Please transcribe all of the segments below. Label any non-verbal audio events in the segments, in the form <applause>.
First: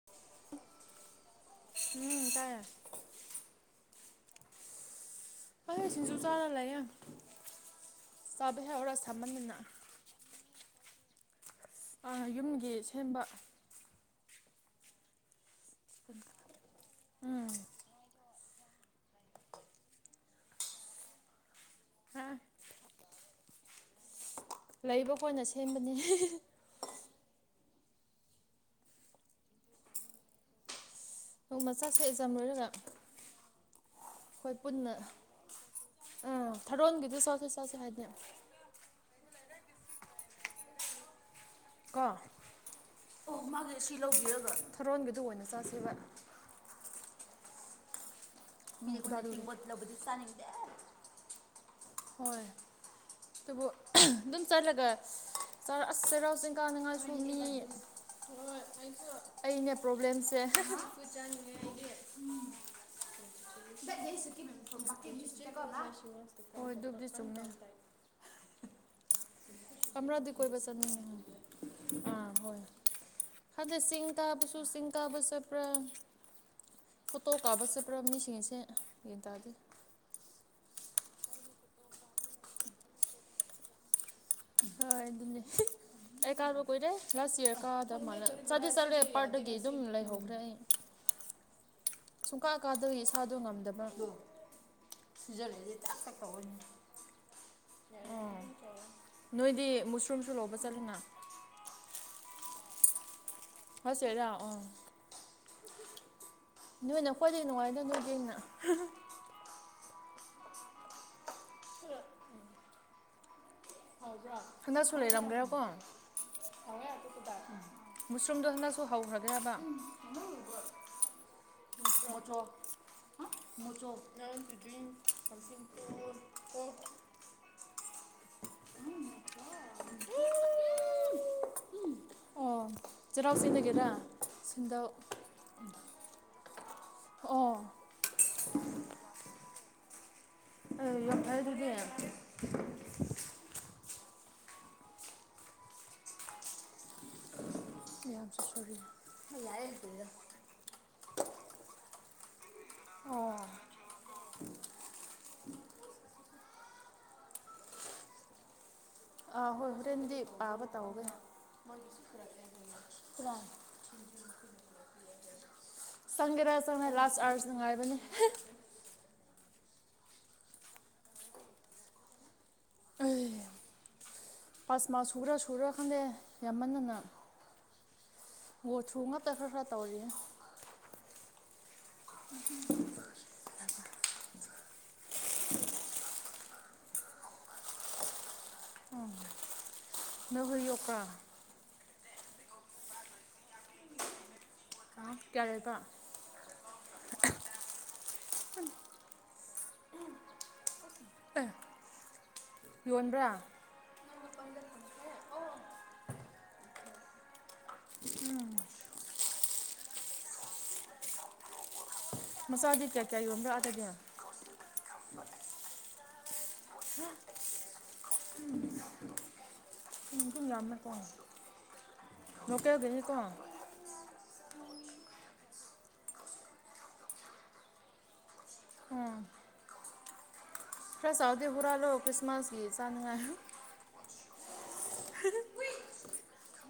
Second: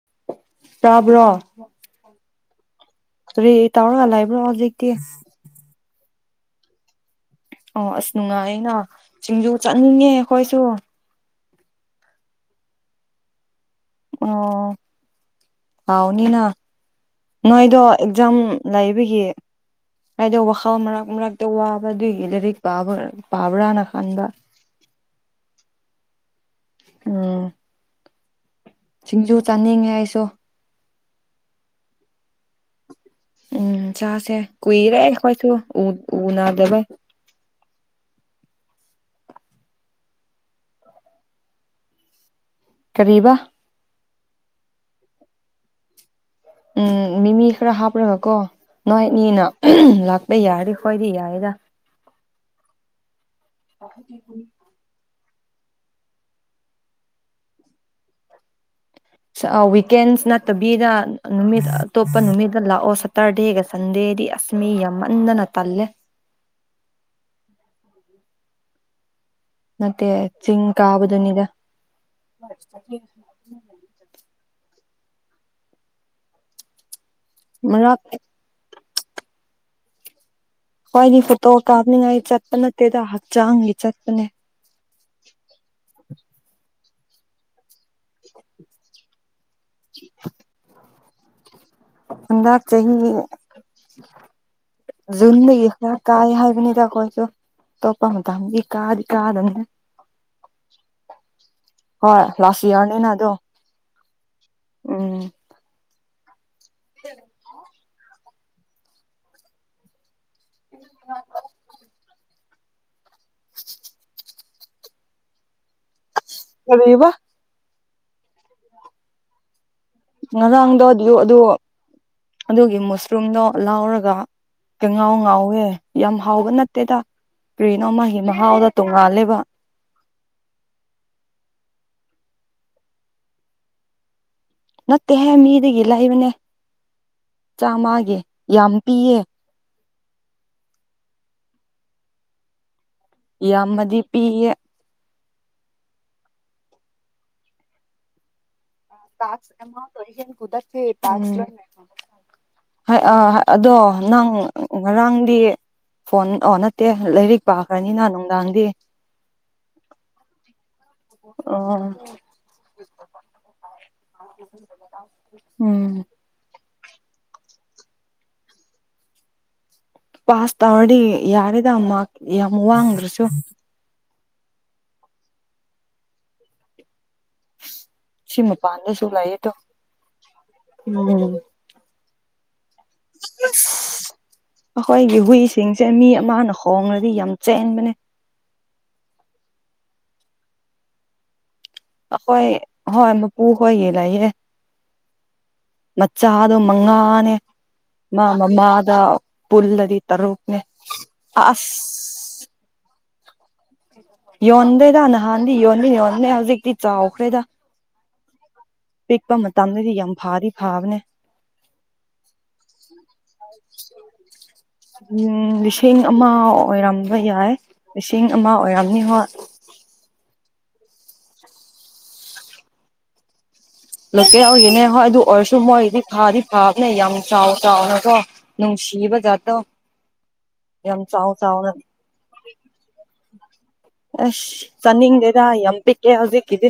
<unintelligible> ꯇꯥꯕ꯭ꯔꯣ ꯎꯝ ꯇꯥꯏ ꯀꯔꯤ ꯇꯥꯎꯔ ꯂꯩꯕ꯭ꯔꯣ ꯍꯧꯖꯤꯛꯇꯤ꯫ ꯑꯁꯁꯤꯡꯖꯨ ꯆꯥꯔ ꯂꯩꯌꯦ꯫ ꯑꯣ ꯑꯁ ꯆꯥꯕ ꯅꯨꯡꯉꯥꯏꯌꯦꯅ ꯍꯦꯛ ꯍꯧꯔ ꯁꯤꯡꯖꯨ ꯁꯥꯃꯟꯗꯅ ꯆꯠꯅꯤꯡꯉꯦ ꯑꯩꯈꯣꯏꯁꯨ꯫ ꯑ ꯌꯨꯝꯒꯤ ꯁꯦꯝꯕ ꯑꯣ ꯍꯥꯎꯅꯤꯅ ꯎꯝ ꯅꯣꯏꯗꯣ ꯑꯦꯛꯖꯥꯝ ꯂꯩꯕꯒꯤ ꯍꯥꯏꯗꯣ ꯋꯥꯈꯜ ꯃꯔꯛ ꯃꯔꯛꯇ ꯋꯥꯕ ꯑꯗꯨꯒꯤ ꯂꯥꯏꯔꯤꯛ ꯄꯥꯕ ꯄꯥꯕ꯭ꯔꯥꯅ ꯈꯟꯕ ꯂꯩꯕ ꯀꯣꯏꯅ ꯁꯦꯝꯕꯅꯤꯅꯦ꯫ ꯎꯝ꯫ ꯁꯤꯡꯖꯨ ꯆꯥꯅꯤꯡꯉꯦ ꯑꯩꯁꯨ ꯅꯣꯡꯃ ꯆꯠꯁꯦ ꯑꯦꯖꯥꯝ ꯂꯣꯏꯔꯒ꯫ ꯎꯝ ꯆꯥꯁꯦ ꯑꯩꯈꯣꯏ ꯄꯨꯟꯅ ꯀꯨꯏꯔꯦ ꯑꯩꯈꯣꯏꯁꯨ ꯎ ꯅꯥꯗꯕꯩ ꯒꯤꯗꯨ ꯁꯥꯁꯦꯁ ꯇꯁꯨ ꯍꯥꯏꯅ꯫ ꯀꯣ ꯀꯔꯤꯕ ꯑꯣ ꯃꯥꯒꯤ ꯁꯤ ꯂꯧꯕꯤꯔꯕ ꯊꯔꯣꯟꯒꯤꯗꯨ ꯑꯣꯏꯅ ꯆꯥꯥꯁꯦꯕ꯫ ꯎꯝ ꯃꯤꯃꯤ ꯈꯔ ꯍꯥꯞꯄꯒꯀꯣ ꯃꯤ ꯑꯩꯈꯣꯏꯅ ꯅꯣꯏꯅꯤꯅ ꯇꯤꯡꯕ ꯂꯧꯕꯗꯤ ꯂꯥꯛꯄ ꯆꯥꯅꯤꯡꯗꯦ ꯌꯥꯔꯤ ꯈꯣꯏꯗꯤ ꯌꯥꯏꯗ ꯍꯣꯏ ꯑꯗꯨꯕꯨ ꯑꯗꯨꯝ ꯆꯠꯂꯒ ꯁꯔ ꯑꯁ ꯆꯩꯔꯥꯎ ꯆꯤꯡ ꯀꯥꯅꯤꯡꯉꯥꯏꯁꯦ ꯃꯤ꯫ ꯁ- ꯑ ꯑꯩꯅ ꯋꯤꯀꯦꯟꯁ ꯅꯠꯇꯕꯤꯗ ꯄ꯭ꯔꯣꯕ꯭ꯂꯦꯝꯁꯦꯅꯤꯡꯉꯦ ꯑꯩꯒꯤ ꯅꯨꯃꯤꯠ ꯑꯇꯣꯞꯄ ꯅꯨꯃꯤꯠꯇ ꯂꯥꯛꯑꯣ ꯁꯇꯔꯗꯦꯒ ꯗꯤ ꯁꯟꯗꯦꯗꯤ ꯑꯁ ꯃꯤ ꯌꯥꯝꯃꯟꯗꯅ ꯇꯜꯂꯦ ꯁꯅ ꯅꯠꯇꯦ ꯑꯔꯥꯗꯤ ꯀꯣꯏ ꯆꯤꯡ ꯄꯁꯟ ꯀꯥꯕꯗꯨꯅꯤꯗ ꯍ ꯍꯗ ꯆꯤꯡ ꯇꯥꯕꯁꯨ ꯆꯤꯡ ꯇꯥꯕ ꯆꯠꯄ꯭ꯔꯥ꯫ ꯐꯣꯇꯣ ꯀꯥꯕꯁꯨ ꯄꯨ꯭ꯔꯥ ꯃꯔꯛ ꯃꯤꯁꯤꯡꯁꯦ ꯌꯥꯟ ꯇꯥꯗꯦ꯫ ꯈꯣꯏꯗꯤ ꯐꯣꯇꯣ ꯀꯥꯞꯅꯤꯡꯉꯥꯏ ꯆꯠꯄ ꯅꯠꯇꯦꯗ ꯍꯛꯆꯥꯡꯒꯤ ꯆꯠꯄꯅꯦ꯫ ꯍꯣꯏ ꯑꯗꯨꯅꯦ ꯑꯦ ꯀꯥꯔꯕꯨ ꯀꯣꯏꯔꯦ ꯂꯥꯁ ꯏꯌꯥꯔ ꯀꯗ ꯃꯥꯜꯂ ꯆꯗꯦ ꯆꯠꯂꯦ ꯄꯥꯔꯠꯇꯗꯒꯤ ꯑꯗꯨꯝ ꯂꯩꯍꯧꯗ꯭ꯔꯦ ꯑꯩ꯫ ꯁꯨꯡꯀꯥ ꯍꯟꯗꯛ ꯀꯥꯗꯕꯒꯤ ꯏꯁꯥꯗꯣ ꯉꯝꯗꯕ ꯑꯗꯨ꯫ ꯨꯟꯗ ꯀꯥꯏ ꯍꯥꯏꯕ ꯇ ꯀꯁꯨꯣ ꯑꯣ ꯅꯣꯏꯗꯤ ꯃꯨꯁꯔꯨꯝꯁꯨ ꯂꯧꯕ ꯆꯠꯂꯨꯅ꯫ ꯍꯣꯏ ꯂꯥꯁ ꯏꯌꯥꯔꯅꯤꯅ ꯑꯗꯣ ꯍꯣꯁꯦꯔ ꯑꯣ꯫ ꯎꯝ꯫ ꯅꯣꯏꯅ ꯈꯣꯏꯗꯩ ꯅꯨꯡꯉꯥꯏꯗ ꯅꯣꯏꯗꯩꯩ ꯍꯦꯟꯅ꯫ <unintelligible> <unintelligible> ꯍꯟꯗꯛꯁꯨ ꯂꯩꯔꯝꯒꯦꯔꯀꯣ꯫ ꯀꯔꯤꯕ ꯃꯨꯁꯔꯨꯝꯗꯣ ꯍꯟꯗꯛꯁꯨ ꯍꯧꯈ꯭ꯔꯒꯦꯔꯕ꯫ ꯉꯔꯥꯡꯗꯣ ꯑꯗꯨ ꯑꯗꯨ ꯑꯗꯨꯒꯤ ꯃꯨꯁꯔꯨꯝꯗꯣ ꯂꯥꯎꯔꯒ ꯀꯥꯉꯧ ꯉꯧꯋꯦ ꯌꯥꯝ ꯍꯥꯎꯕ ꯅꯠꯇꯦꯗ꯫ ꯀꯔ꯭ꯤꯅꯣꯃꯒꯤ ꯃꯍꯥꯎꯗꯣ ꯇꯣꯡꯉꯥꯜꯂꯦꯕ꯫ ꯎ ꯑꯣ ꯆꯩꯔꯥꯎ ꯆꯤꯡꯗꯒꯤꯔꯥ꯫ ꯇꯦꯍꯦ ꯃꯤꯗꯒꯤ ꯂꯩꯥꯛꯕꯅꯦ ꯑꯣ ꯆꯥꯝꯃꯒꯤ ꯌꯥꯝ ꯄꯤꯌꯦ꯫ ꯑ ꯌꯥꯏ ꯑꯗꯨꯗꯤ ꯌꯥꯝꯃꯗꯤ ꯄꯤꯌꯦ꯫ ꯌꯥꯝꯁꯨ ꯁꯔꯤ ꯑꯣ <unintelligible> ꯑꯗꯣ ꯅꯪ ꯉꯔꯥꯡꯗꯤ꯫ ꯐꯣꯟ ꯑꯣ ꯅꯠꯇꯦ ꯂꯥꯏꯔꯤꯛ ꯄꯥꯈ꯭ꯔꯅꯤꯅ ꯅꯨꯡꯗꯥꯡꯗꯤ ꯑꯥ ꯍꯣꯏ ꯍꯣꯔꯦꯟꯗꯤ ꯄꯥꯕ ꯇꯧꯒꯦ ꯑꯣ ꯇ꯭ꯔꯦꯟ ꯎꯝ꯫ ꯆꯪꯒꯦꯔꯥ ꯆꯪꯉ ꯂꯥꯁ ꯑꯥꯔꯁ ꯅꯨꯡꯉꯥꯏꯕꯅꯦ ꯄꯥꯁ ꯇꯋꯥꯗꯤ ꯌꯥꯔꯦꯗ ꯃꯥꯛ ꯌꯥꯝ ꯋꯥꯡꯗ꯭ꯔꯁꯨ꯫ ꯄꯥꯁꯃꯥ ꯁꯨꯨꯔꯥ ꯁꯨꯔꯥ ꯈꯪꯗꯦ ꯌꯥꯝꯃꯟꯅꯅ꯫ ꯁꯤ ꯁꯨꯨ ꯃꯄꯥꯟꯗꯁꯨ ꯉꯥꯛꯇ ꯂꯩꯌꯦꯗꯣ ꯈꯔ ꯈꯔ ꯇꯧꯔꯤꯌꯦ ꯎꯝ <inaudible> ꯑꯁ ꯑꯩꯈꯣꯏꯒꯤ ꯍꯨꯏꯁꯤꯡꯁꯦ ꯃꯤ ꯑꯃꯅ ꯍꯣꯡꯡꯂꯗꯤ ꯌꯥꯝ ꯆꯦꯟꯕꯅꯦ꯫ ꯎꯝ꯫ ꯅ ꯍꯧꯣꯏ ꯑꯣ ꯀꯥ ꯑꯩꯣꯏ ꯍꯣꯏ ꯄꯨ ꯀꯣꯏ ꯌꯦ ꯂꯏꯌꯦꯦ ꯀꯥ ꯀꯌꯥꯗꯥ ꯃꯆꯥꯗꯣ ꯃꯉꯥꯅꯦ ꯃꯥ ꯃꯃꯥꯗ ꯄꯨꯜꯂꯗꯤ ꯇꯔꯨꯛꯅꯦ ꯑꯁ ꯌꯣꯟꯕ꯭ꯔꯥ꯫ ꯌꯣꯟꯗꯦꯗ ꯅꯍꯥꯟꯗꯤ ꯌꯣꯟꯗ ꯌꯣꯟꯗꯦ ꯍꯧꯖꯤꯛꯇꯤ ꯆꯥꯎꯈ꯭ꯔꯦꯗ <inaudible> ꯄꯤꯛꯄ ꯃꯇꯝꯗꯗꯤ ꯌꯥꯝ ꯐꯥꯔꯤ ꯐꯥꯕꯅꯦ꯫ ꯃꯆꯥꯗꯤ ꯀꯌꯥ ꯀꯌꯥ ꯌꯣꯟꯕꯔꯥ ꯑꯗꯥꯗꯤ꯫ ꯎꯝ ꯂꯤꯁꯤꯡ ꯑꯃ ꯑꯣꯏꯔꯝꯕ ꯌꯥꯏ ꯂꯤꯁꯤꯡ ꯑꯃ ꯑꯣꯏꯔꯝꯅꯤ ꯍꯣꯏ꯫ ꯊꯨꯝꯁꯨ ꯌꯥꯝꯝꯃꯦꯀꯣ ꯂꯣꯀꯦꯜꯒꯤꯅꯤꯀꯣ꯫ ꯂꯣꯀꯦꯜ ꯑꯣꯏꯒꯤꯅꯦ ꯍꯣꯏ ꯑꯗꯨ ꯑꯣꯏꯔꯁꯨ ꯃꯣꯏꯗꯤ ꯐꯥꯗꯤ ꯐꯕꯅꯦ ꯌꯥꯝ ꯆꯥꯎ ꯆꯥꯎꯅꯀꯣ꯫ ꯅꯨꯡꯁꯤꯕꯖ ꯇ ꯈ ꯁꯥꯎꯗꯗꯤ ꯍꯨꯔꯥꯜꯂꯣ ꯀ꯭ꯔꯤꯁꯃꯥꯁꯒꯤ ꯆꯥꯅꯨꯡꯉꯥꯏ꯫ ꯑꯁ ꯆꯟꯅꯤꯡꯗꯦꯗ ꯌꯝ ꯄꯤꯛꯑꯦ ꯍꯧꯖꯤꯛꯗꯤ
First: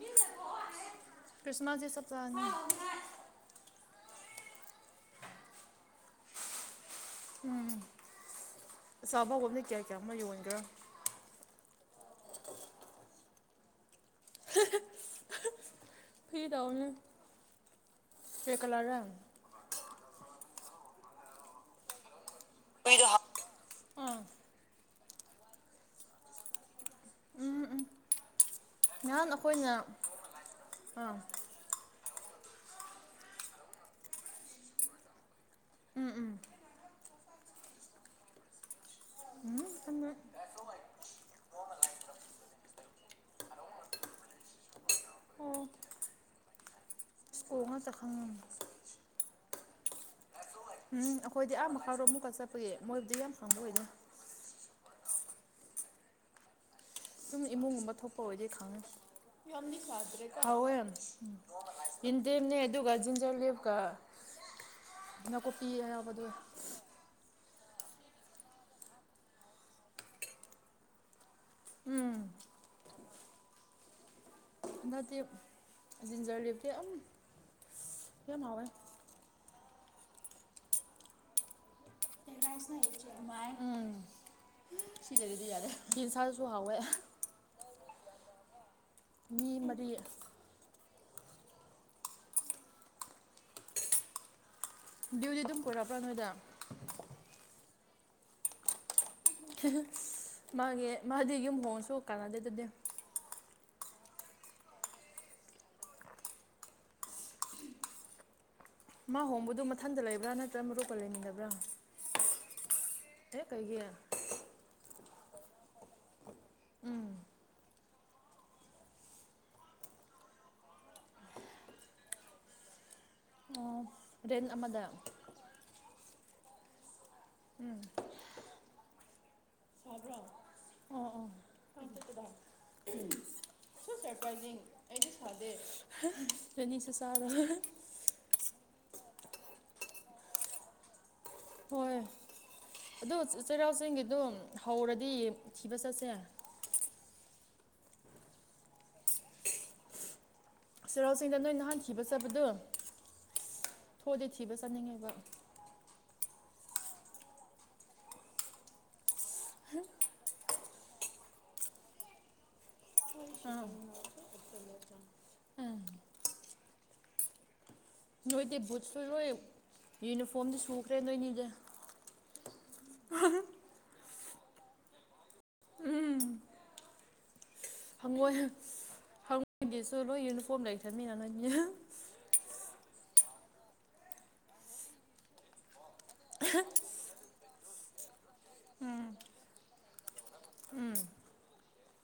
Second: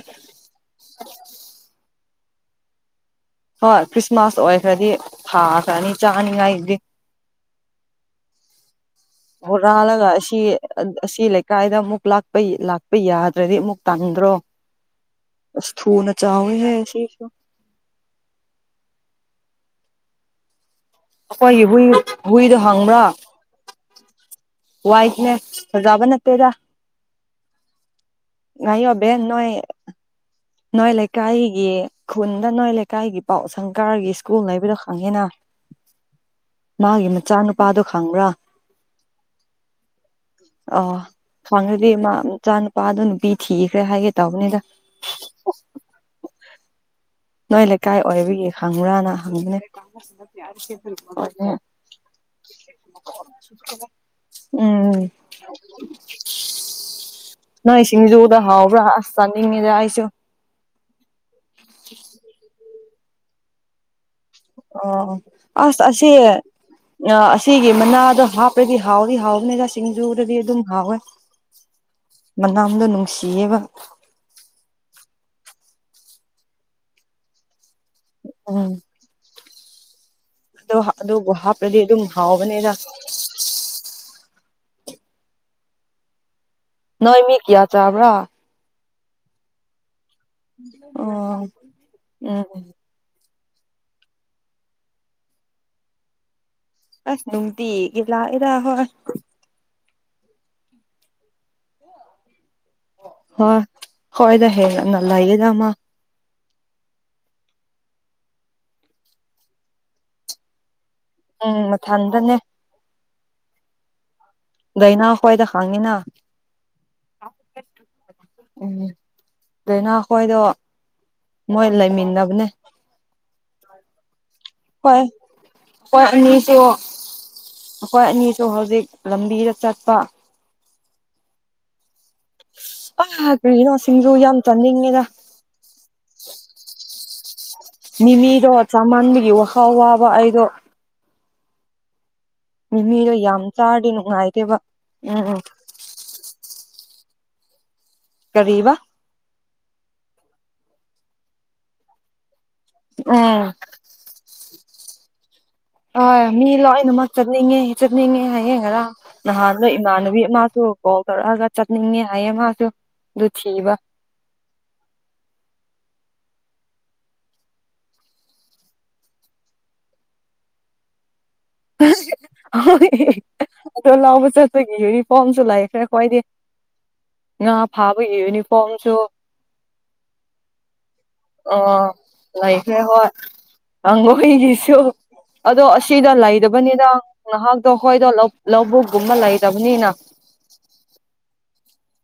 ꯀ꯭ꯔꯤꯅꯖꯤ ꯁꯞꯇꯍꯤꯅꯤ ꯍꯣꯏ ꯈ꯭ꯔꯤꯁꯃꯥꯁ ꯑꯣꯏꯈ꯭ꯔꯗꯤ ꯊꯥꯈ꯭ꯔꯅꯤ ꯆꯥꯅꯤꯉꯥꯏꯒꯤꯗꯤ꯫ ꯎꯝ ꯍꯨꯔꯥꯜꯂꯒ ꯑꯃ ꯑꯁꯤ ꯌꯣꯟꯒꯦꯔꯥ ꯑꯁꯤ ꯂꯩ꯫ ꯀꯥꯏꯗ ꯑꯃꯨꯛ ꯂꯄ ꯂꯥꯛꯄ ꯌꯥꯗ꯭ꯔꯗꯤ ꯑꯃꯨꯛ ꯇꯥꯡꯗ꯭ꯔꯣ ꯑꯁ ꯊꯨꯅ ꯐꯤ ꯆꯥꯎꯋꯦꯍꯦ ꯇꯧꯕꯅꯦ꯫ ꯁꯤꯁꯨ <unintelligible> ꯑꯩꯈꯣꯏꯒꯤ ꯍꯨꯏ ꯍꯨꯏꯗꯣ ꯍꯪꯕ꯭ꯔꯥ꯫ ꯑꯥ꯫ ꯋꯥꯏꯠꯅꯦ ꯐꯖꯕ ꯅꯠꯇꯦꯗ ꯉꯥꯏꯌꯣ ꯑꯕꯦꯟ ꯅꯍꯥꯟ ꯅꯣꯏ ꯑꯩꯈꯣꯏꯅ ꯅꯣꯏ ꯑꯥ ꯂꯩꯀꯥꯏꯒꯤ ꯈꯨꯟꯗ ꯅꯣꯏ ꯂꯩꯀꯥꯏꯒꯤ ꯄꯥꯎ ꯁꯪꯀꯥꯔꯒꯤ ꯁ꯭ꯀꯨꯜ ꯂꯩꯕꯗꯣ ꯈꯪꯉꯦꯅ꯫ ꯎꯝ ꯎꯝ ꯃꯥꯒꯤ ꯃꯆꯥ ꯅꯨꯨꯄꯥꯗꯣ ꯈꯪꯕ꯭ꯔꯥ <unintelligible> ꯑ ꯐꯪꯉꯗꯤ ꯃꯆꯥ ꯅꯨꯨꯄꯥꯗꯣ ꯅꯨꯄꯤ ꯊꯤꯈ꯭ꯔꯦ ꯍꯥꯏꯒꯦ ꯇꯧꯕꯅꯤꯗ꯫ ꯑꯣ ꯁ꯭ꯀꯨꯜ ꯅꯣꯏ ꯉꯥꯛꯇ ꯂꯩꯀꯥꯏ ꯈꯪꯉꯝ ꯑꯣꯏꯕꯒꯤ ꯍꯪꯉ꯭ꯔꯥꯅ ꯍꯪꯕꯅꯦ ꯎꯝ ꯑꯩꯈꯣꯏꯗꯤ ꯑꯥ ꯃꯈꯥꯔꯣ ꯑꯃꯨꯛꯀ ꯆꯠꯄꯒꯤ ꯃꯣꯏꯕꯨꯗꯤ ꯌꯥꯝ ꯍꯪꯕ ꯑꯣꯏꯗꯦ꯫ ꯎꯝ꯫ ꯁꯨꯝ ꯅꯪ ꯏꯃꯨꯡꯒꯨꯝꯕ ꯊꯣꯛꯄ ꯏꯁꯤꯡꯖꯗ ꯑꯣꯏꯗꯤ ꯍꯥꯎꯕ꯭ꯔꯥ ꯈꯪꯉꯦ ꯑꯁ ꯆꯥꯅꯤꯡꯉꯦꯁꯦ ꯑꯩꯁꯨ ꯍꯥꯎꯋꯦ ꯌꯦꯟꯗꯦꯝꯅꯦ ꯑꯗꯨꯒ ꯖꯤꯟꯖꯔ ꯂꯦꯞꯀ ꯑꯣ ꯑꯁ ꯑꯁꯤ꯫ ꯑ ꯑꯁꯤꯒꯤ ꯃꯅꯥꯗꯣ ꯍꯥꯞꯄꯗꯤ ꯍꯥꯎꯗꯤ ꯍꯥꯎꯕꯅꯤꯗ ꯁꯤꯡꯖꯨꯔꯗꯤ ꯑꯗꯨꯝ ꯍꯥꯎꯋꯦ ꯎꯝ ꯃꯅꯥꯝꯗꯣ ꯅꯨꯡꯁꯤꯌꯦꯕ꯫ ꯑꯗ ꯇ ꯖꯤꯟꯖꯔ ꯂꯦꯞꯇꯦ ꯌꯥꯝꯝ ꯀꯌꯥꯝ ꯑꯋꯦ ꯎꯝ ꯑ ꯑꯗꯨ ꯍꯥꯄ꯭ꯔꯗꯤ ꯑꯗꯨꯝ ꯍꯥꯎꯕꯅꯤꯗ ꯎꯝ ꯁꯤꯗ ꯑꯗꯨꯗꯤ ꯌꯥꯔꯦ ꯟꯁꯥꯗꯁꯨ ꯍꯥꯎꯋꯦ ꯅꯣꯏ ꯃꯤ ꯀꯌꯥ ꯆꯕꯔꯥ ꯃꯤ ꯃꯔꯤ ꯑꯣ ꯎꯝ ꯗꯨꯗꯤ ꯑꯗꯨꯝ ꯄꯨꯔꯛꯑꯕ꯭ꯔꯥ ꯅꯣꯏꯗꯥ ꯑꯁ ꯅꯨꯡꯇꯤꯒꯤ ꯂꯥꯛꯏꯗ ꯍꯣꯏ ꯃꯥꯒꯤ ꯃꯥꯗꯤ ꯌꯨꯝ ꯍꯣꯡꯁꯨ ꯀꯥꯟꯅꯗꯦ ꯑꯗꯨꯗꯤ ꯍ ꯍꯣꯏꯗ ꯍꯦꯟꯅ ꯂꯩꯒꯦꯗ ꯃꯥ ꯃꯥ ꯍꯣꯡꯕꯗꯨ ꯃꯊꯟꯗ ꯂꯩꯕ꯭ꯔꯥ ꯅꯠꯇ꯭ꯔꯒ ꯃꯔꯨꯞꯀ ꯂꯩꯅꯤꯡꯕ꯭ꯔꯥ ꯎꯝ ꯃꯊꯟꯗꯅꯦ ꯍꯦ ꯀꯩꯒꯤ ꯂꯩꯅꯥ ꯈꯣꯏꯗ ꯍꯪꯉꯤꯅꯤꯅ ꯂꯩꯅꯥ ꯈꯣꯏꯗꯣ ꯃꯣꯏ ꯂꯩꯃꯤꯟꯅꯕꯅꯦ ꯑꯣ ꯔꯦꯟ ꯑꯃꯗ ꯍꯣꯏ ꯑꯩꯈꯣꯏ ꯑꯅꯤꯁꯨ ꯑꯩꯈꯣꯏ ꯑꯅꯤꯁꯨ ꯍꯧꯖꯤꯛ ꯂꯝꯕꯤꯗ ꯆꯠꯄ ꯑꯣ ꯑꯣ <unintelligible> ꯑ ꯀꯔꯤꯅꯣ ꯁꯤꯡꯖꯨ ꯌꯥꯝ ꯆꯥꯅꯤꯡꯉꯦꯗ ꯅꯣꯏ ꯅꯤ ꯁꯨ ꯆꯥꯔꯣ ꯃꯤꯃꯤꯗꯣ ꯆꯥꯃꯟꯕꯒꯤ ꯋꯥꯍꯥꯎ ꯋꯥꯕ ꯑꯩꯗꯣ ꯍꯣꯏ ꯃꯤꯃꯤꯗꯣ ꯑꯗꯨ ꯌꯥꯝ ꯆꯩꯔꯥꯎ ꯆꯥꯔꯗꯤ ꯆꯤꯡꯒꯤꯗꯣ ꯅꯨꯡꯉꯥꯏꯇꯦꯕ ꯍꯧꯔꯗꯤ ꯎꯝ ꯎꯝ ꯊꯤꯕ ꯆꯠꯁꯦ ꯀꯔꯤꯕ <unintelligible> ꯆꯩꯔꯥꯎ ꯆꯤꯡꯗ ꯅꯣꯏ ꯅꯍꯥꯟ ꯊꯤꯕ ꯆꯠꯕꯗꯨ ꯎꯝ ꯊꯣꯏꯗꯤ ꯊꯤꯕ ꯆꯠꯅꯤꯡꯉꯦꯕ ꯍꯣꯏ ꯃꯤ ꯂꯣꯏꯅꯃꯛ ꯆꯠꯅꯤꯡꯉꯦ ꯆꯠꯅꯤꯡꯉꯦ ꯍꯌꯦꯡ ꯈꯔ ꯅꯍꯥꯟꯗ ꯏꯃꯥꯟꯅꯕꯤ ꯑꯃꯁꯁꯨ ꯀꯣꯜ ꯇꯧꯔꯛꯑꯒ ꯆꯠꯅꯤꯡꯉꯦ ꯍꯥꯏꯌꯦ ꯃꯥꯁꯨ ꯑꯗꯨ ꯑꯝ ꯊꯤꯕ ꯅꯣꯏꯗꯤ ꯕꯨꯠꯁꯨ ꯂꯣꯏ ꯌꯨꯅꯤꯐꯣꯔꯝꯗꯤ ꯁꯨꯈ꯭ꯔꯦ ꯅꯣꯏꯅꯤꯗꯤ ꯑꯗꯣ ꯂꯥꯎꯕ ꯆꯠꯄꯒꯤ ꯌꯨꯅꯤꯐꯣꯔꯝꯁꯨ ꯂꯥꯛꯑꯦ ꯈꯔꯦ ꯈ꯭ꯋꯥꯏꯗꯤ ꯉ ꯐꯥꯕꯒꯤ ꯌꯨꯅꯤꯐꯣꯔꯝꯁꯨ ꯂꯣꯢ ꯌꯨꯅꯤꯐꯣꯔꯃ ꯂꯩꯇꯔꯥꯃꯤꯅꯥ ꯂꯥꯏꯈ꯭ꯔꯦ ꯍꯣꯏ ꯀꯥꯡꯕꯨꯒꯤꯁꯨ ꯑꯗꯣ ꯑꯁꯤꯗ ꯂꯩꯕꯅꯤꯅ ꯉꯍꯥꯛꯇꯣ ꯍꯣꯏꯗꯣ ꯂꯧꯕꯨꯛꯒꯨꯝꯕ ꯂꯩꯇꯕꯅꯤꯅ ꯎꯝ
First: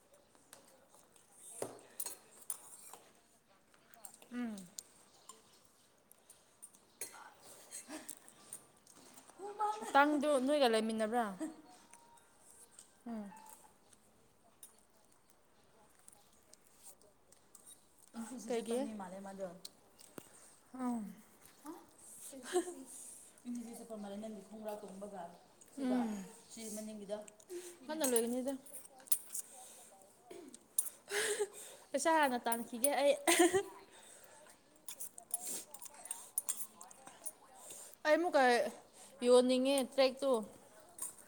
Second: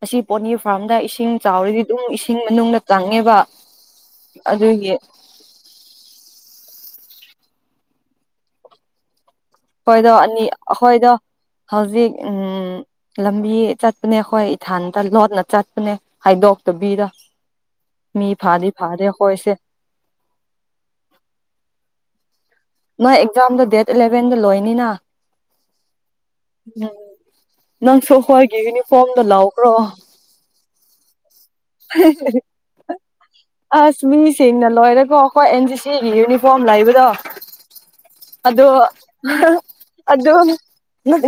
ꯑꯁꯤ ꯄꯣꯠꯅꯤ ꯐꯥꯔꯝꯗ ꯏꯁꯤꯡ ꯆꯥꯎꯔꯗꯤ ꯑꯗꯨꯝ ꯏꯁꯤꯡ ꯃꯅꯨꯡꯗ ꯆꯪꯉꯦꯕ ꯑꯗꯨꯒꯤ ꯑꯩꯈꯣꯏꯗꯣ ꯇꯥꯡꯗꯣ ꯑꯅꯤ ꯅꯣꯏꯒ ꯑꯩꯈꯣꯏꯗꯣ ꯂꯩꯃꯤꯟꯅꯕ꯭ꯥ ꯍꯧꯖꯤꯛ ꯎꯝ ꯂꯝꯕꯤ ꯆꯠꯄꯅꯦ ꯑꯩꯈꯣꯏ ꯏꯊꯥꯟꯇ ꯂꯣꯠꯅ ꯆꯠꯄꯅꯦ ꯍꯥꯏꯗꯣꯛꯇꯕꯤꯔ ꯃꯤ ꯏꯟꯐꯨꯁꯤꯁꯨ ꯐꯥꯗꯤ ꯇꯝꯃꯤ ꯐꯥꯗꯦ ꯃꯥꯜꯂꯦ ꯃꯥꯗꯣ ꯀꯣꯏꯁꯦ <unintelligible> ꯅꯣꯏ ꯑꯦꯛꯖꯥꯝꯗꯣ ꯗꯦꯠ ꯑꯦꯂꯚꯦꯟꯗ ꯂꯣꯏꯅꯤꯅ ꯎꯝ ꯍꯥꯟꯅ ꯂꯣꯏꯒꯅꯤꯗ ꯐꯣꯝꯗꯣ ꯂꯥꯎꯈ꯭ꯔꯣ ꯄꯩꯁꯥ ꯍꯥꯟꯅ ꯇꯥꯟꯈꯤꯒꯦ ꯑꯩ ꯃꯤꯁꯦꯡꯅ ꯂꯣꯏꯔꯦꯀꯣ ꯑꯩꯈꯣꯏ ꯑꯦꯟ ꯖꯤ ꯁꯤꯒꯤ ꯌꯨꯅꯤꯐꯣꯔꯝ ꯂꯩꯕꯗꯣ ꯑꯩ ꯑꯃꯨꯛꯀ ꯑꯗꯣ ꯌꯣꯟꯅꯤꯡꯉꯦ ꯇ꯭ꯔꯦꯛꯇꯨ ꯑꯗꯣ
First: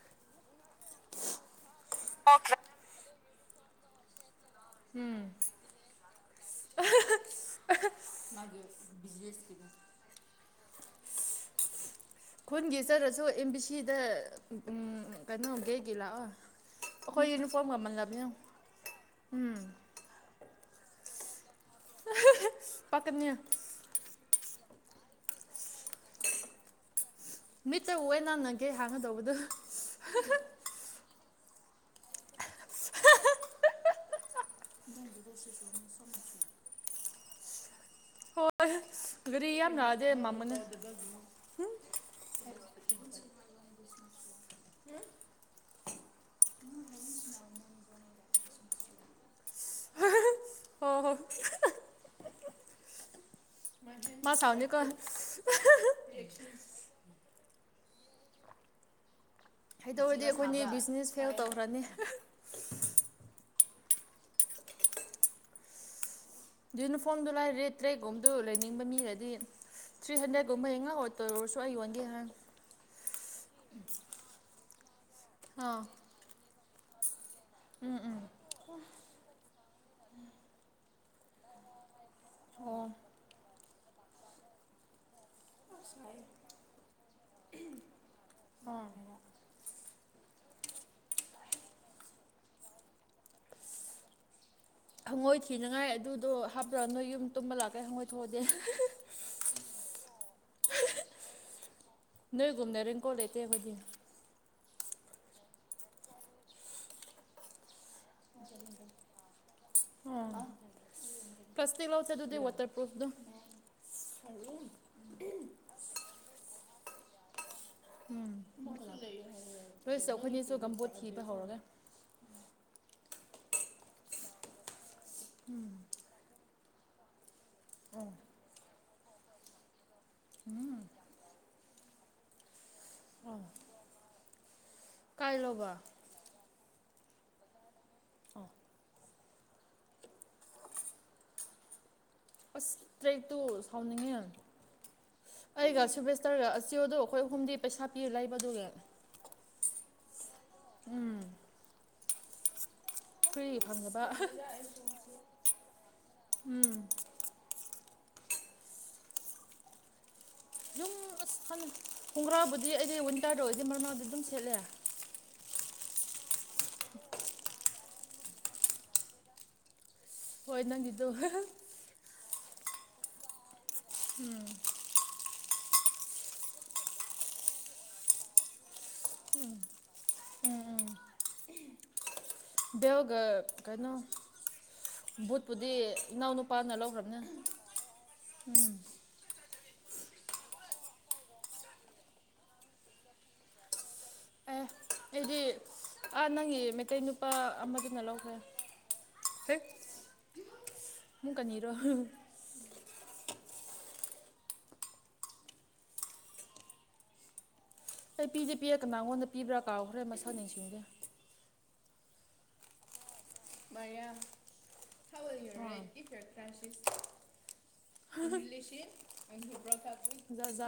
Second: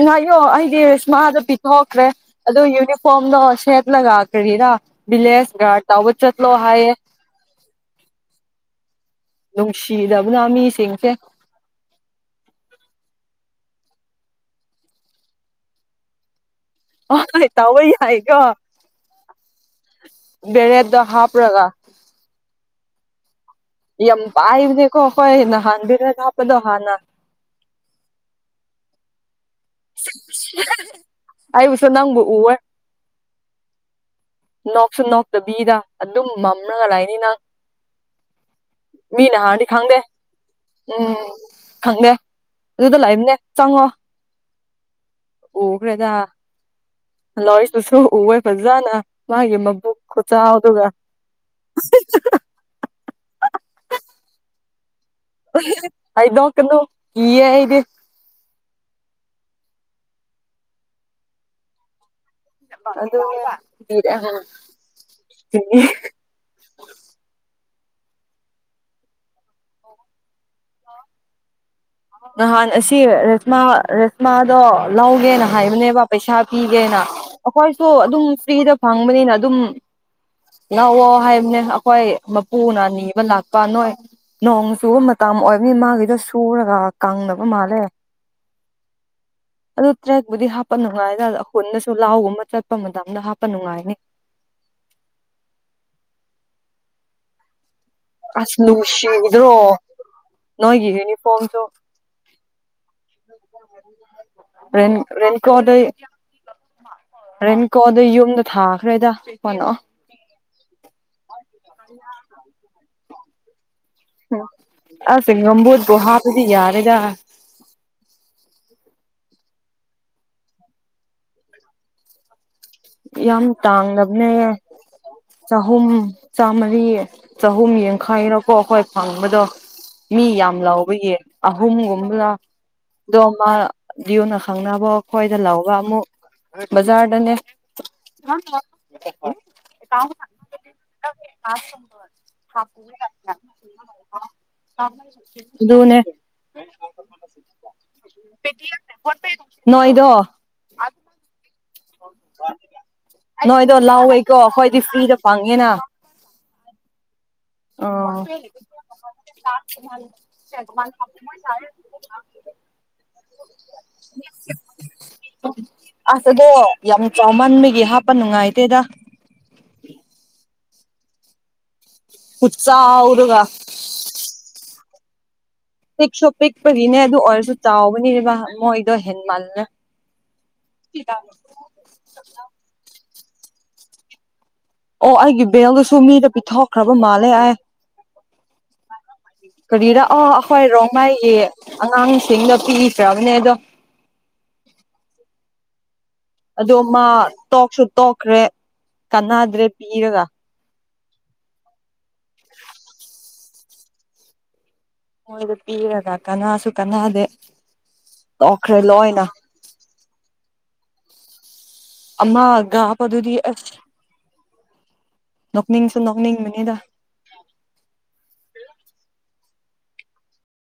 ꯉꯌꯣ ꯑꯩꯗꯤꯏꯁꯃꯥꯁꯨ ꯄꯤꯊꯣꯛꯈ꯭ꯔꯦ꯫ ꯑ ꯌꯨꯅꯤꯐꯣꯔꯝꯗꯣ ꯁꯦꯠꯂꯒ ꯀꯔꯤꯔꯥ ꯚꯂꯦꯖ ꯒꯥꯔꯗ ꯇꯧꯕ ꯆꯠꯂꯣ ꯍꯥꯏꯌꯦꯦ ꯃꯥꯒꯤꯦ ꯕꯤꯅꯦꯁ ꯅꯨꯡꯁꯤꯗꯕꯅ ꯃꯤꯁꯤꯡꯁꯦ ꯈꯨꯟꯒꯤ ꯆꯔꯁꯨ ꯑꯦꯝ ꯕꯤ ꯁꯤꯗ ꯀꯩꯅꯣꯒꯤꯒꯤ ꯂꯥꯛꯑꯣ꯫ ꯑꯩꯈꯣꯏ ꯍꯣꯏ ꯌꯨꯅꯤꯐꯣꯔꯝ ꯇꯧꯕ ꯀꯝꯃꯜꯂꯕꯅ ꯌꯥꯏꯀꯣ ꯎꯝ ꯕꯔꯦꯗ ꯍꯥꯞ꯭ꯔꯒ ꯄꯀꯅꯤꯌꯥ ꯌꯥꯝ ꯄꯥꯏꯕꯅꯦꯀꯣ ꯍꯈꯣꯏ ꯅꯍꯥꯟ ꯍꯤꯗꯥꯛ ꯀꯥꯞꯄꯗꯣ ꯍꯥꯟꯅ꯫ ꯃꯤꯠꯠꯇꯦ ꯅꯥꯟꯅꯒꯦ ꯍꯥꯡꯒꯗꯧꯕꯗꯨ ꯑꯕꯨꯁ ꯅꯪꯕꯨ ꯅꯣꯛꯁꯨ ꯅꯣꯛꯇꯕꯤꯗ ꯑꯗꯨꯝ ꯃꯝꯅꯒ ꯂꯏꯅꯤ ꯅꯪ ꯃꯤꯅ ꯍꯔꯤ ꯍꯥꯟꯅꯗꯤ ꯈꯪꯗꯦ ꯌꯥꯝꯅꯗ ꯃꯃꯟ ꯎꯝ ꯈꯪꯗꯦ ꯑꯗꯨꯗ ꯂꯥꯛꯏꯝꯅꯦ ꯆꯪꯉꯣ ꯎꯈ꯭ꯔꯦꯗ ꯑꯗꯨ ꯍ ꯂꯣꯔꯤꯄꯨꯁꯨ ꯎꯋꯦ ꯐꯖꯅ ꯃꯥꯒꯤ ꯃꯕꯨꯛ꯫ ꯈꯆꯥ ꯇꯒ ꯍꯣꯏ ꯍꯣꯏ ꯃꯥ ꯁꯃꯅꯤꯀꯣ ꯑꯩ ꯅꯣꯀꯅꯣ ꯀꯤꯌꯥ ꯏꯗꯤ ꯍꯥꯏꯗꯧꯔꯗꯤ ꯑꯩꯈꯣꯏꯅꯦ ꯕꯤꯖꯤꯅꯦꯁ ꯐꯦꯜ ꯇꯧꯈ꯭ꯔꯅꯤ ꯑꯗꯨꯅꯦ <inaudible> ꯗꯨꯏꯅꯤ ꯐꯣꯝꯗꯣ ꯂꯥꯏꯔꯤ ꯇ꯭ꯔꯦꯒꯨꯝꯗ ꯂꯩꯅꯤꯡꯕ ꯃꯤꯂꯩꯔꯗꯤ꯫ ꯊ꯭ꯔꯤ ꯍꯟꯗ꯭ꯔꯦꯠꯨꯝꯕ ꯍ ꯉꯥꯛꯑꯣꯔ ꯇꯣꯏꯔꯨꯔꯁꯨ ꯑꯩ ꯌꯣꯟꯒꯦ ꯍꯥꯏꯔ ꯅꯍꯥꯟ ꯑꯁꯤ ꯔꯦꯁꯃꯥ ꯔꯦꯁꯃꯥꯗꯣ ꯂꯧꯒꯦꯅ ꯑꯥ ꯍꯥꯏꯕꯅꯦꯕ ꯄꯩꯁꯥ ꯄꯤꯒꯦꯅ ꯑꯩꯈꯣꯏꯁꯨ ꯑꯗꯨꯝ ꯐ꯭ꯔꯤꯗ ꯐꯪꯕꯅꯤꯅ ꯑꯗꯨꯝ ꯂꯥꯛꯋ ꯍꯥꯏꯕꯅꯦ ꯑꯩꯈꯣꯏ ꯃꯄꯨꯅ ꯑꯣ ꯅꯤꯕ ꯂꯥꯛꯄ ꯅꯣꯏ ꯅꯣꯡ ꯆꯨ ꯇꯝ ꯑꯣꯏꯕꯅꯤ ꯃꯥꯒꯤꯗꯣ ꯁꯨꯔꯒ ꯀꯪꯗꯅꯕ ꯃꯥꯜꯂꯦ ꯃꯥꯅꯦꯕ꯫ ꯑꯗꯨ ꯇ꯭ꯔꯦꯛꯄꯨꯗꯤ ꯍꯥꯞꯄ ꯅꯨꯡꯉꯥꯏ ꯑꯩꯈꯨꯅꯁꯨ ꯂꯥꯎꯒꯨꯝꯕ ꯆꯠꯄ ꯃꯇꯝꯗ ꯍꯥꯞꯄ ꯅꯨꯡꯉꯥꯏꯅꯤ ꯍꯪꯒꯣꯏ ꯊꯤꯅꯉꯥꯏ ꯑꯗꯨꯗꯣ ꯍꯥꯞꯄꯔ ꯅꯣꯏ ꯌꯨꯝ ꯇꯨꯝꯕ ꯂꯥꯛꯀꯩ ꯍꯪꯉꯣꯏ ꯊꯣꯛꯑꯗꯤ ꯑꯁ ꯂꯨꯁꯤꯗ꯭ꯔꯣ ꯅꯣꯏꯒꯤ ꯌꯨꯅꯤꯐꯣꯔꯝꯁꯨ ꯅꯣꯏꯒꯨꯝꯅꯔꯦꯡ ꯀꯣꯜ ꯂꯩꯇꯦ ꯑꯩꯈꯣꯏꯗꯤ ꯔ ꯔꯦꯟ ꯀꯣꯗ ꯔꯦꯅꯤꯀꯣ ꯑꯗ ꯌꯨꯝꯗ ꯊꯥꯈ꯭ꯔꯦꯗ ꯀ ꯀꯅꯣ ꯎꯝ꯫ ꯀꯁꯇꯤ ꯃꯥꯎꯆ ꯑꯗꯨꯗꯤ ꯋꯥꯇꯔꯄ꯭ꯔꯨꯐꯇꯣ꯫ ꯑꯁ ꯉꯝꯝꯕꯣꯗ ꯣ ꯍꯥꯥꯄꯗꯤ ꯌꯥꯔꯦꯗ ꯎꯝ ꯍꯣꯏꯁꯨꯈꯣꯏꯅꯤꯁꯨ ꯒꯝꯕꯣꯠ ꯊꯤꯕ ꯍꯧꯔꯒꯦ ꯌꯥꯝ ꯇꯥꯡꯅꯦ ꯆꯍ ꯆꯥꯝꯃꯔꯤ ꯆꯍꯨꯝ ꯌꯥꯡꯈꯥꯏꯔꯣꯀꯣ ꯑꯩꯈꯣꯏ ꯐꯪꯕꯗꯣ ꯃꯤ ꯌꯥꯝ ꯂꯥꯎꯕ ꯌꯦꯟ ꯑꯍꯨꯝꯒꯨꯝꯕꯂ ꯗꯣꯃꯥ ꯌꯨꯅꯥ ꯈꯪꯅꯕꯅꯕꯣ ꯑꯩꯈꯣꯏꯗ ꯀꯥꯏ ꯂꯧꯒ ꯂꯧꯕ ꯑꯃꯨꯛ ꯕꯖꯥꯔꯗꯅꯦ꯫ <inaudible> ꯑꯁ ꯇ꯭ꯔꯦꯛꯇꯨ ꯁꯥꯎꯅꯤꯡꯉꯦ ꯑꯩꯒ ꯑꯗꯨꯅꯦ ꯁꯨꯕꯦꯁꯇꯔꯒ ꯑꯆꯤꯗꯣ ꯑꯩꯈꯣꯏ ꯑꯍꯨꯝꯗꯤ ꯄꯩꯁꯥ ꯄꯤꯔ ꯂꯩꯕꯗꯨꯒ ꯅꯣꯏꯗꯣ ꯎꯝ <inaudible> ꯐ꯭ꯔꯤꯒꯤ ꯅꯣꯏꯗꯣ ꯐꯪꯗꯕ ꯂꯥꯎꯋꯦꯀꯣ ꯑꯩꯈꯣꯏꯗꯤ ꯐ꯭ꯔꯤꯗ ꯐꯪꯉꯦꯅ꯫ ꯑꯣ ꯌꯨꯝ ꯑꯁ ꯈꯣꯡꯒ꯭ꯔꯥꯕꯨꯗꯤ ꯑꯩꯗꯤ ꯋꯤꯟꯇꯔꯗ ꯑꯣꯏꯗꯤ ꯃꯔꯃꯥꯗꯗꯤ ꯑꯗꯨꯝ ꯁꯦꯠꯂꯦ ꯑꯁ ꯑꯗꯣ ꯌꯥꯝ ꯆꯥꯎꯃꯟꯕꯒꯤ ꯍꯥꯞꯄ ꯅꯨꯡꯉꯥꯏꯇꯦꯗ ꯍꯣꯏ ꯅꯪꯒꯤꯗꯣ ꯍꯠꯆꯥ ꯍꯧꯔꯒ ꯎꯝ꯫ ꯄꯤꯛꯁꯨ ꯄꯤꯛꯄꯒꯤꯅꯦ ꯑꯗꯨ ꯑꯣꯏꯔꯁꯨ ꯆꯥꯎꯕꯅꯤꯅꯦꯕ ꯃꯣꯏꯗꯣ ꯍꯦꯟ ꯃꯜꯂꯦ꯫ ꯎꯝ ꯁꯤꯇ ꯕꯤꯜꯒ ꯀꯩꯅꯣ ꯑꯣ ꯑꯩꯒꯤ ꯚꯕꯨꯠꯄꯨꯗꯤ ꯕꯦꯜꯗꯨꯁꯨ ꯃꯤꯗ ꯏꯅꯥꯎ ꯅꯨꯄꯥꯅ ꯄꯤꯊꯣꯛꯈ꯭ꯔꯕ ꯂꯧꯈ꯭ꯔꯕꯅꯦ ꯃꯥꯜꯂꯦ ꯎꯝ ꯀꯔꯤꯗ ꯑ ꯑꯩꯈꯣꯏ ꯔꯣꯡꯃꯩꯒꯤ ꯑꯉꯥꯡꯁꯤꯡꯗꯣ ꯄꯤꯈ꯭ꯔꯕꯅꯦ ꯑꯗꯣ꯫ ꯑꯦ ꯑꯩꯗꯤ꯫ ꯑꯥ ꯅꯪꯒꯤ ꯑꯗꯣ ꯃꯩꯇꯩ ꯃꯥ ꯅꯨꯄꯥ ꯇꯣꯛꯁꯨ ꯑꯃꯗꯨꯅ ꯂꯧꯈ꯭ꯔꯦ ꯇꯣꯛꯈ꯭ꯔꯦ ꯍꯦ ꯀꯥꯟꯅꯗ꯭ꯔꯦ ꯄꯤꯔꯒ ꯁꯨꯡ ꯀꯅꯤꯔꯣ <inaudible> ꯃꯣꯏꯗ ꯄꯤꯔꯒ ꯀꯅꯥꯁꯨ ꯀꯅꯥꯗꯦ꯫ ꯑꯩ ꯄꯤꯗꯤ ꯄꯤꯔꯦ ꯇꯣꯛꯈ꯭ꯔꯦ ꯂꯣꯏꯅ ꯀꯅꯥꯉꯣꯟꯗ ꯄꯤꯕ꯭ꯔꯥ ꯀꯥꯎꯈ꯭ꯔꯦ ꯃꯁꯥ ꯅꯤꯡꯁꯤꯡꯗꯦ꯫ ꯑꯃꯒ ꯄꯗꯨꯗꯤ ꯑꯁ꯫ ꯅꯣꯛꯅꯤꯡꯁꯨ <unintelligible> ꯅꯣꯛꯅꯤꯡꯕꯅꯤꯗ ꯭ <unintelligible>